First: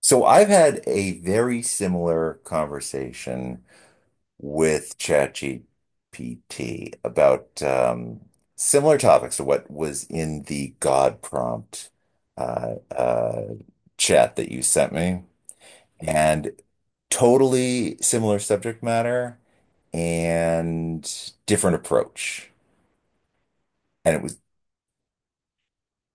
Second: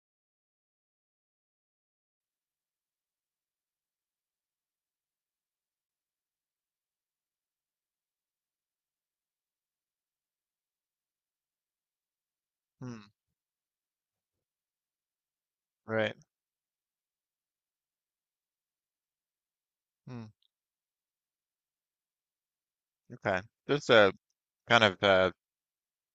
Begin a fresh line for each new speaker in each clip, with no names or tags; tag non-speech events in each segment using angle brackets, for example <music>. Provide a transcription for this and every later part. So I've had a very similar conversation with ChatGPT about similar topics to what was in the God prompt uh,
Hmm,
uh, chat that you sent me. Mm.
right.
And totally similar subject matter
Hmm,
and different approach.
okay. Just
And it was,
kind of uh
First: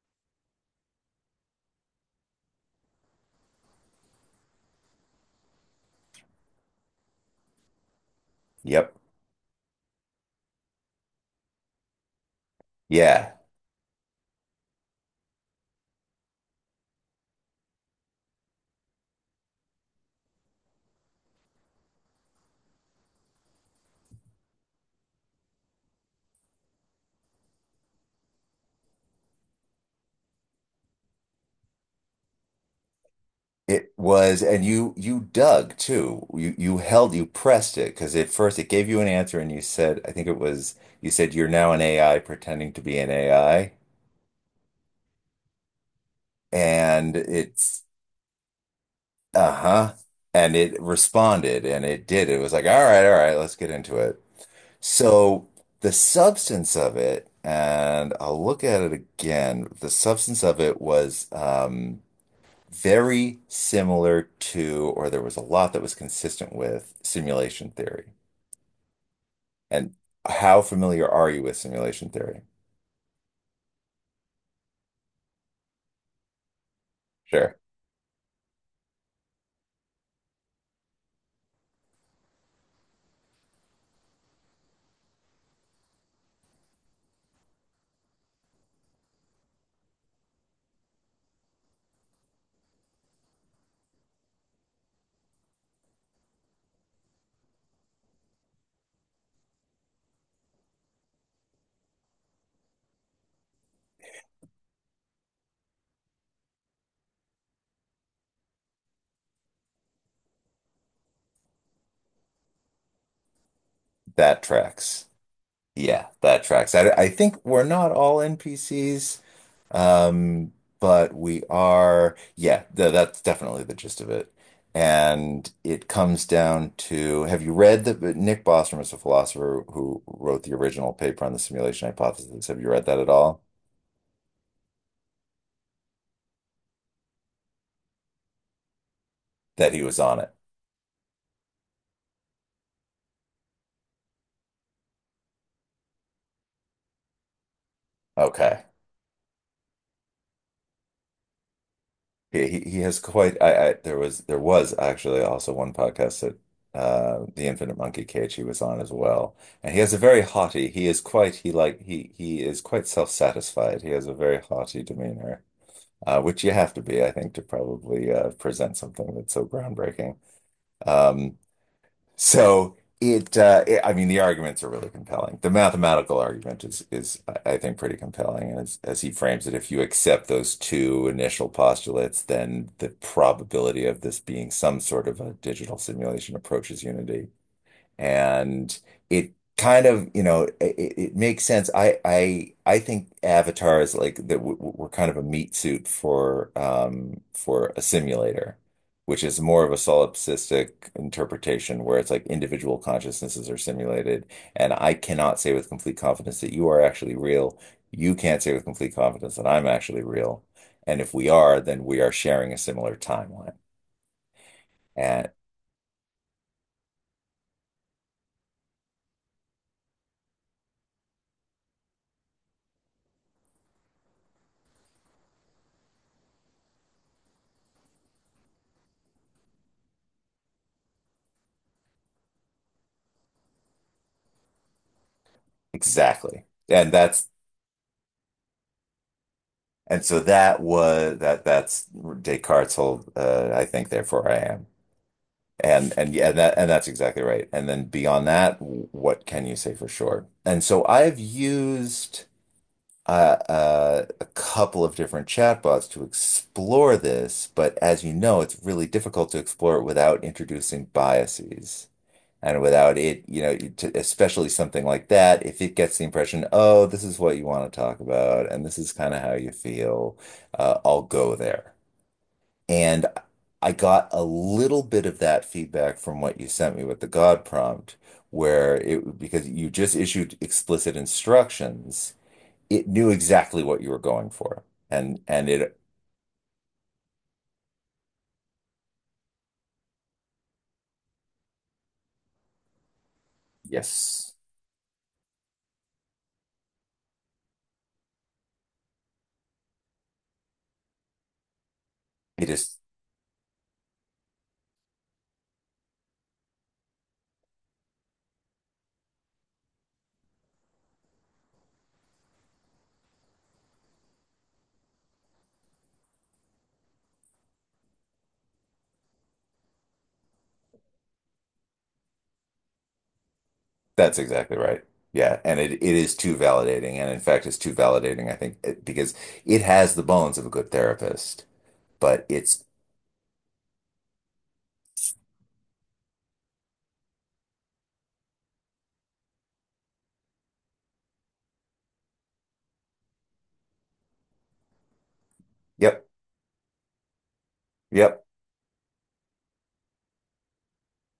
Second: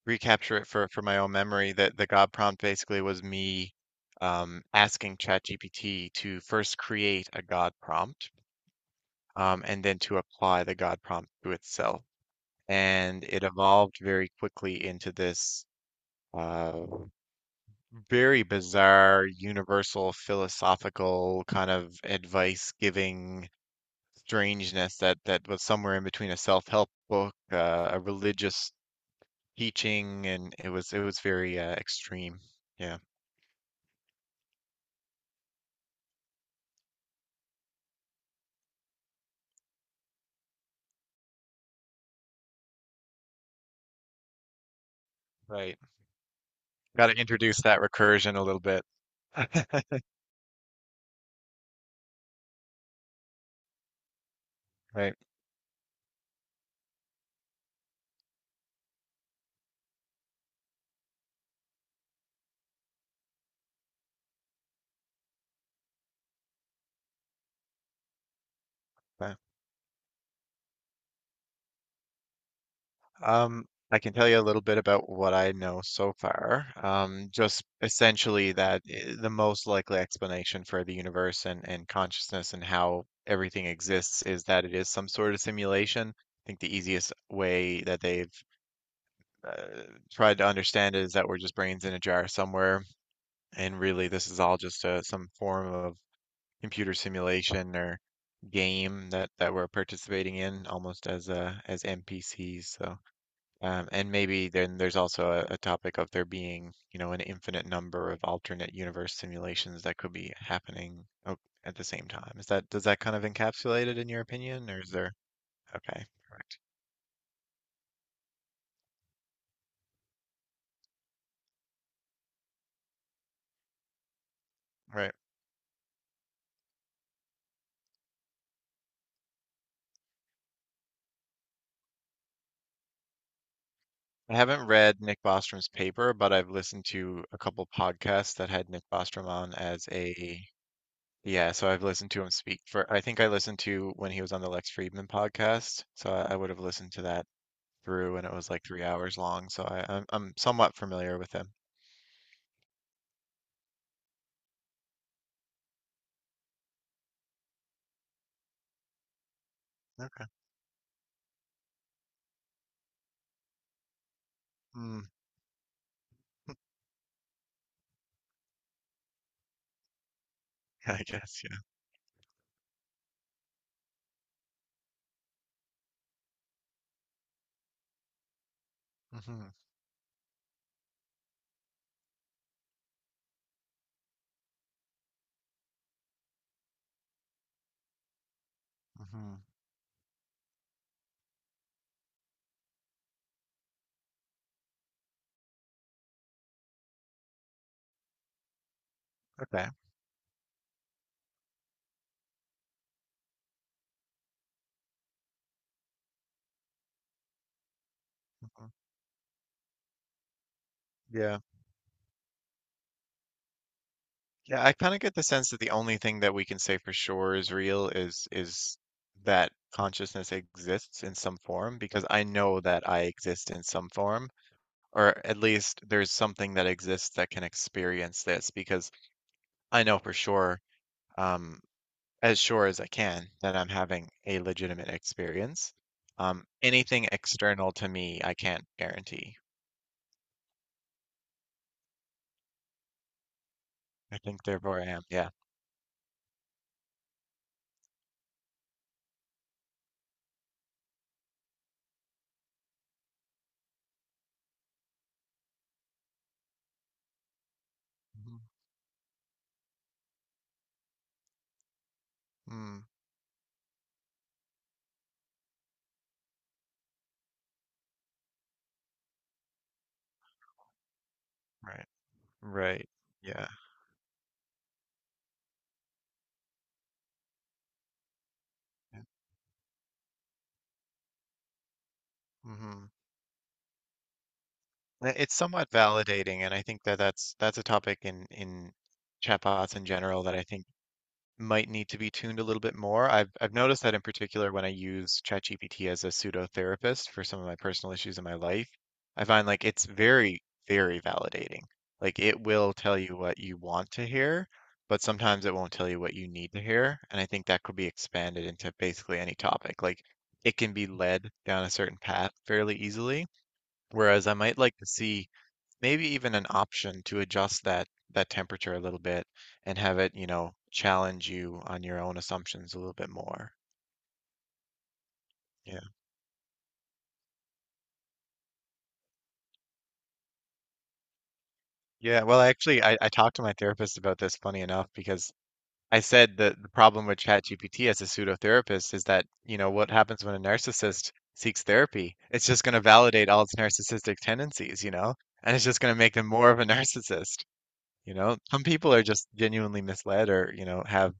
recapture it for my own memory that the God prompt basically was me asking ChatGPT to first create a God prompt,
yep,
and then to apply the God prompt to itself. And
yeah,
it evolved very quickly into this uh very bizarre universal philosophical kind of advice giving strangeness that was somewhere in between a self-help book, a religious teaching, and it was very extreme. Yeah,
it was. And you dug too. You held, you pressed it because at first it gave you an answer, and you said, I think it was, you said you're now an AI pretending to be an AI,
right. Got
and
to introduce that
it's
recursion a little bit.
uh-huh,
<laughs>
and it responded, and it did. It was like, all right, let's get into it.
Right.
So the substance of it, and I'll look at it again. The substance of it was, very similar to, or there was a lot that was consistent with simulation theory.
but,
And how familiar are you with simulation theory?
Um, I can tell you a little bit about what I know so far.
Sure.
Just essentially that the most likely explanation for the universe and consciousness and how everything exists is that it is some sort of simulation. I think the easiest way that they've uh, tried to understand it is that we're just brains in a jar somewhere, and really this is all just some form of computer simulation or game that we're participating in almost as as NPCs. So and maybe then there's also a topic of there being, you know, an infinite number of alternate universe simulations that could be happening at the same time. Is that, does that kind of encapsulate it in your
That
opinion, or is
tracks.
there? Okay,
Yeah, that
correct.
tracks. I think we're not all NPCs, um, but we are. Yeah, th that's definitely the gist of it.
Right.
And it comes down to, have you read that? Nick Bostrom is a philosopher who wrote the original paper on the simulation hypothesis. Have you read that at all?
I haven't read Nick Bostrom's paper, but I've listened to a couple podcasts that had Nick Bostrom on
That he
as
was on it.
a— yeah, so I've listened to him speak for, I think I listened to when he was on the Lex Friedman podcast. So I would have listened to that through, and it was
Okay.
like 3 hours long. So I'm somewhat familiar with him.
He has quite. I there was actually also one podcast that the Infinite Monkey Cage he was on as well, and he has a very
Okay.
haughty. He is quite. He is quite self-satisfied. He has a very haughty
Mm,
demeanor, which you have to be, I think, to probably present something that's so groundbreaking.
<laughs> I
Um,
guess, yeah.
so it, it, I mean, the arguments are really compelling. The mathematical argument is, is I think, pretty compelling. And as he frames
Hmm.
it, if you accept those two initial postulates, then the probability of this being some sort of a digital simulation approaches unity, and it
Hmm.
kind of, you know, it makes sense. I think Avatar is like that. We're kind of a meat suit for a simulator, which is more
Okay.
of a solipsistic interpretation, where it's like individual consciousnesses are simulated, and I cannot say with complete confidence that you are actually real. You can't say with
Hmm.
complete confidence that I'm actually real, and if we
Yeah.
are, then we are sharing a similar timeline,
Yeah, I kind of get the
and
sense that the only thing that we can say for sure is real is that consciousness exists in some form, because I know that I exist in some form, or at least there's something that exists that can experience this. Because I know for sure, um, as sure as I can, that I'm having a legitimate experience.
exactly, and
Anything
that's.
external to me, I can't guarantee.
And so that was that that's Descartes' whole I think
I
therefore I
think,
am.
therefore I am. Yeah.
And yeah, that and that's exactly right. And then beyond that, what can you say for sure? And so I've used a couple of different chatbots to explore this, but as you
Mhm.
know, it's really difficult to explore it without introducing biases. And
Mm,
without it, you know, to, especially something like that, if it gets the impression, oh, this is what you want to talk about, and this is kind of how you feel, I'll go there.
right. Right.
And
Yeah,
I got a little bit of that feedback from what you sent me with the God prompt, where
yeah.
it, because you just issued explicit instructions, it
Hmm.
knew exactly what you were going for.
It's
And
somewhat
it,
validating, and I think that that's a topic in chatbots in general that I think might need to be tuned a little bit more. I've noticed that in
yes,
particular when I use ChatGPT as a pseudo therapist for some of my personal issues in my life, I find like it's very, very validating. Like it
it
will
is.
tell you what you want to hear, but sometimes it won't tell you what you need to hear. And I think that could be expanded into basically any topic. Like it can be led down a certain path fairly easily, whereas I might like to see maybe even an option to adjust that temperature a little bit and have it, you know, challenge you on your own assumptions a little bit more.
That's exactly right. Yeah, and it,
Yeah.
it is too validating, and in fact, it's too validating, I think, because it has the bones of a good therapist,
Yeah,
but
well,
it's
actually, I talked to my therapist about this, funny enough. Because I said that the problem with ChatGPT as a pseudotherapist is that, you know, what happens when a narcissist seeks therapy? It's just going to validate all its narcissistic tendencies, you know, and it's just going to
yep,
make them more of a <laughs> narcissist. You
yep.
know, some people are just genuinely misled, or, you know, have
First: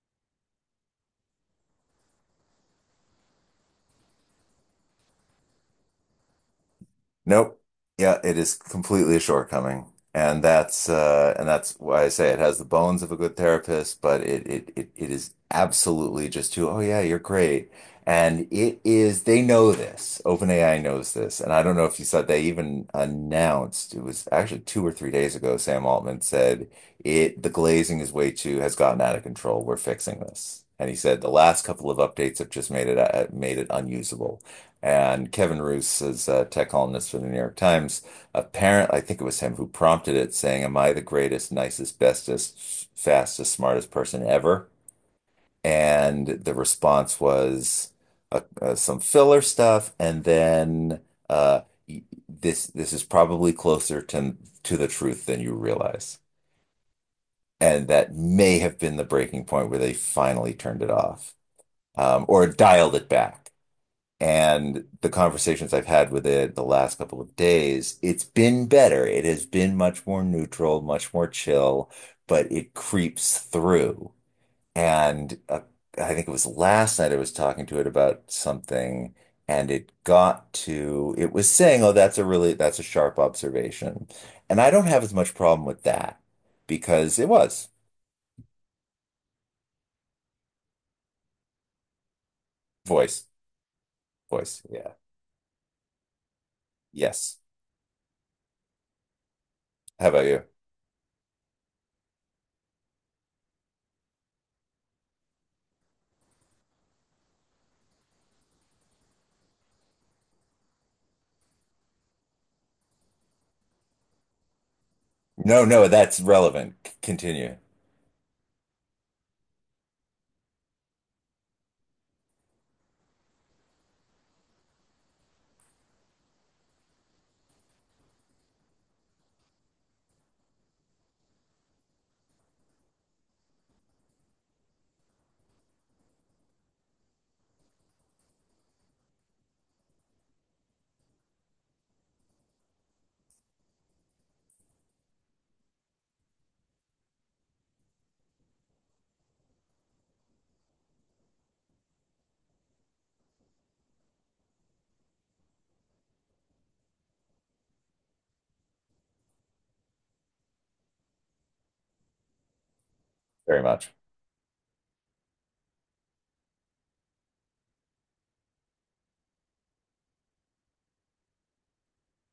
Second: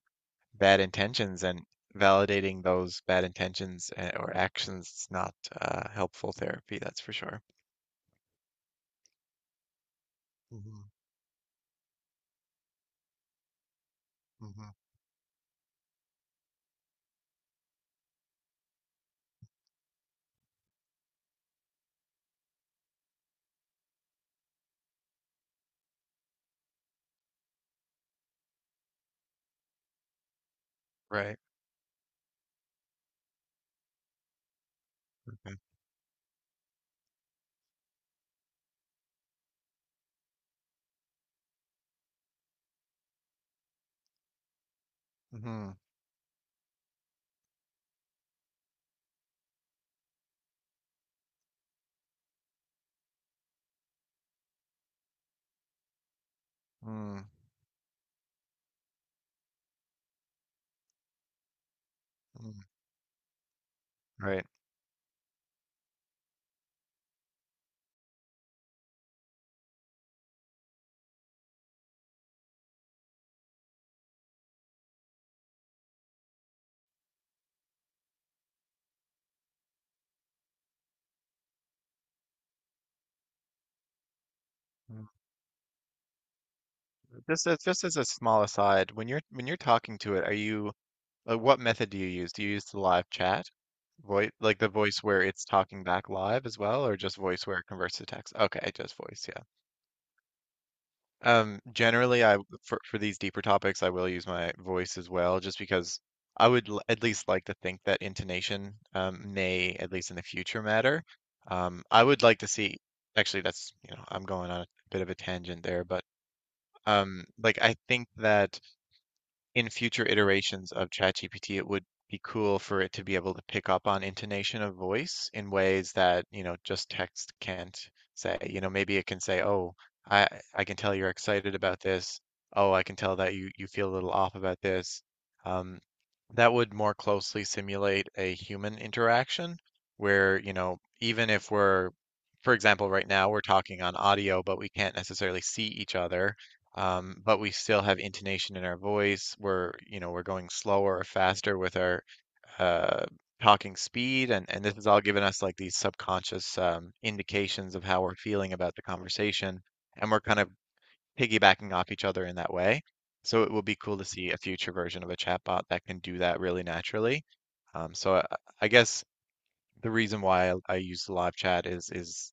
bad intentions, and validating those bad intentions or actions is not helpful therapy, that's for sure.
Nope. Yeah, it is completely a shortcoming.
Hmm.
And that's why I say it has the bones of a good therapist, but
Hmm.
it is absolutely just too, oh yeah, you're great. And it is, they know this. OpenAI knows this. And I don't know if you saw, they even announced, it was actually two or three days ago, Sam Altman said it, the glazing is way too has gotten out of control. We're fixing this. And he said the
Right.
last couple of updates have just made it unusable. And
Okay.
Kevin Roose is a tech columnist for the New York Times. Apparently, I think it was him who prompted it, saying, am I the greatest, nicest, bestest, fastest, smartest person ever?
Hmm.
And the response was some filler stuff. And then uh, this this is probably closer to the truth than you realize.
Mm.
And that may have been the breaking point where they finally turned it off, or
Mm.
dialed it back.
Right.
And the conversations I've had with it the last couple of days, it's been better. It has been much more neutral, much more chill, but it creeps through. And I think it was last night I was talking to it about something, and it got to, it was saying, oh, that's a really, that's a sharp observation. And I don't have
Mm.
as much problem with that because it
Just as—
was
just as a small aside, when you're— when you're talking to it, are you, like, what method do you use? Do you use the live
voice,
chat? Voice, like
voice.
the
Yeah.
voice where it's talking back live as well, or just
Yes.
voice where it converts to text? Okay, just voice, yeah.
How about you?
Generally, I, for these deeper topics, I will use my voice as well, just because I would l at least like to think that intonation, may, at least in the future, matter. I would like to see. Actually, that's, you know, I'm going on a bit of a tangent
No,
there,
no,
but
that's relevant. Continue
like, I think that in future iterations of ChatGPT, it would be cool for it to be able to pick up on intonation of voice in ways that, you know, just text can't say. You know, maybe it can say, "Oh, I I can tell you're excited about this. Oh, I can tell that you feel a little off about this." Um, that would more closely simulate a human interaction where, you know, even if we're, for example, right now we're talking on audio, but we can't necessarily see each other, but we still have intonation in our voice. We're, you know, we're going slower or faster with our uh, talking speed, and this has all given us, like, these subconscious indications of how we're feeling about the conversation, and we're kind of piggybacking off each other in that way. So it
very
will be
much.
cool to see a future version of a chatbot that can do that really naturally. So I guess the reason why I use live chat is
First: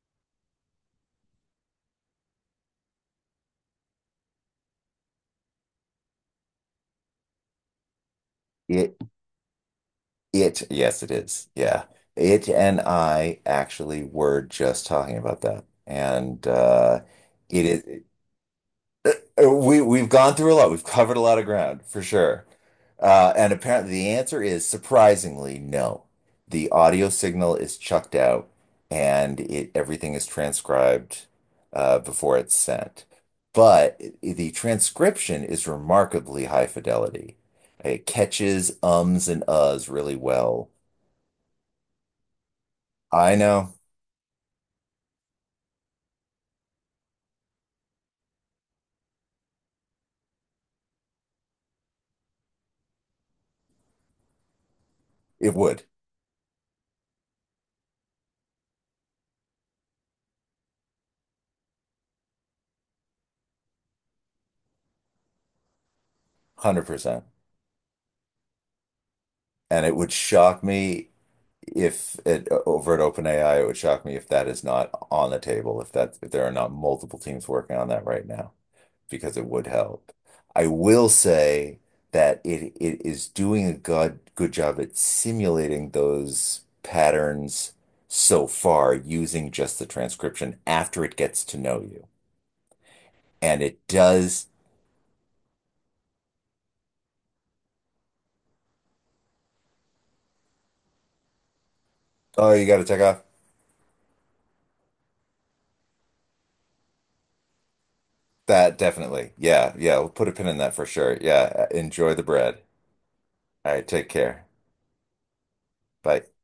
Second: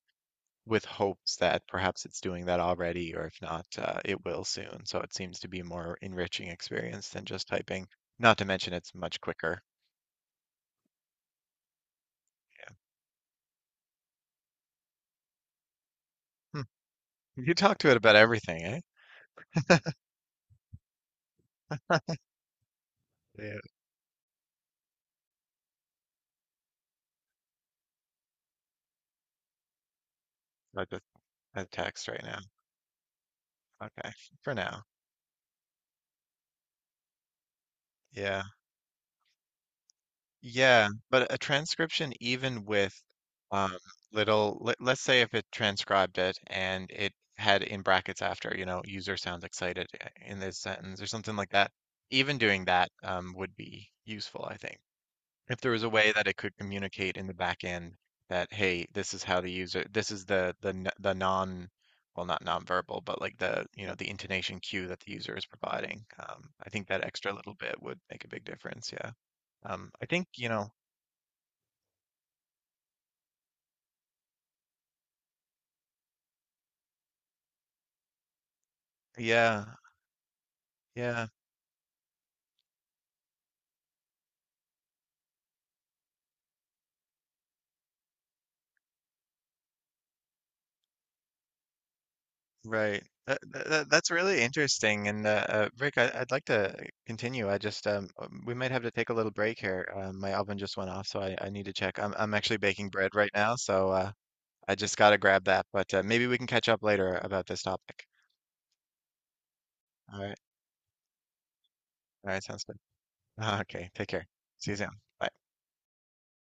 with hopes that perhaps it's doing that already, or if not, it will soon. So it seems to be a more enriching experience than just typing. Not to mention it's
It,
much quicker.
it, yes, it is. Yeah. It and I actually were just talking about that. And
Hmm. You
it
talk to it
is.
about everything, eh?
Uh, We we've gone through a lot. We've covered a lot of ground for sure. And
Yeah.
apparently the answer is surprisingly no. The audio signal is chucked out and it everything is
Like
transcribed
the text right
before
now.
it's sent. But
Okay,
i- the
for now.
transcription is remarkably high fidelity. It
Yeah.
catches ums and uhs really well.
Yeah, but a transcription, even with
I know
um, little— let's say if it transcribed it and it had in brackets after, you know, user sounds excited in this sentence or something like that, even doing that, would be useful, I think.
it
If there was
would,
a way that it could communicate in the back end that, hey, this is how the user— this is the the non— well, not nonverbal, but like the, you know, the intonation cue that the user is providing. I think that
100%.
extra little bit would make a big difference. Yeah.
And it
I
would
think, you
shock
know,
me if it over at OpenAI, it would shock me if that is not on the table, if that if there are not multiple teams working on that right now, because it would
yeah,
help. I will
yeah,
say that it is doing a good job at simulating those patterns so far using just the transcription after it gets to know you.
right.
And it
That's really
does.
interesting. And, Rick, I, I'd like to continue. I just, we might have to take a little break here. My oven just went off, so I need to check. I'm
Oh,
actually
you got to
baking
take
bread
off.
right now, so I just got to grab that. But maybe we can catch up later about this topic.
That definitely. Yeah, yeah. We'll
All
put a
right,
pin in that for sure. Yeah. Enjoy the
all right,
bread.
sounds good. <laughs>
All right.
Okay, take
Take
care.
care.
See you soon. Bye.
Bye.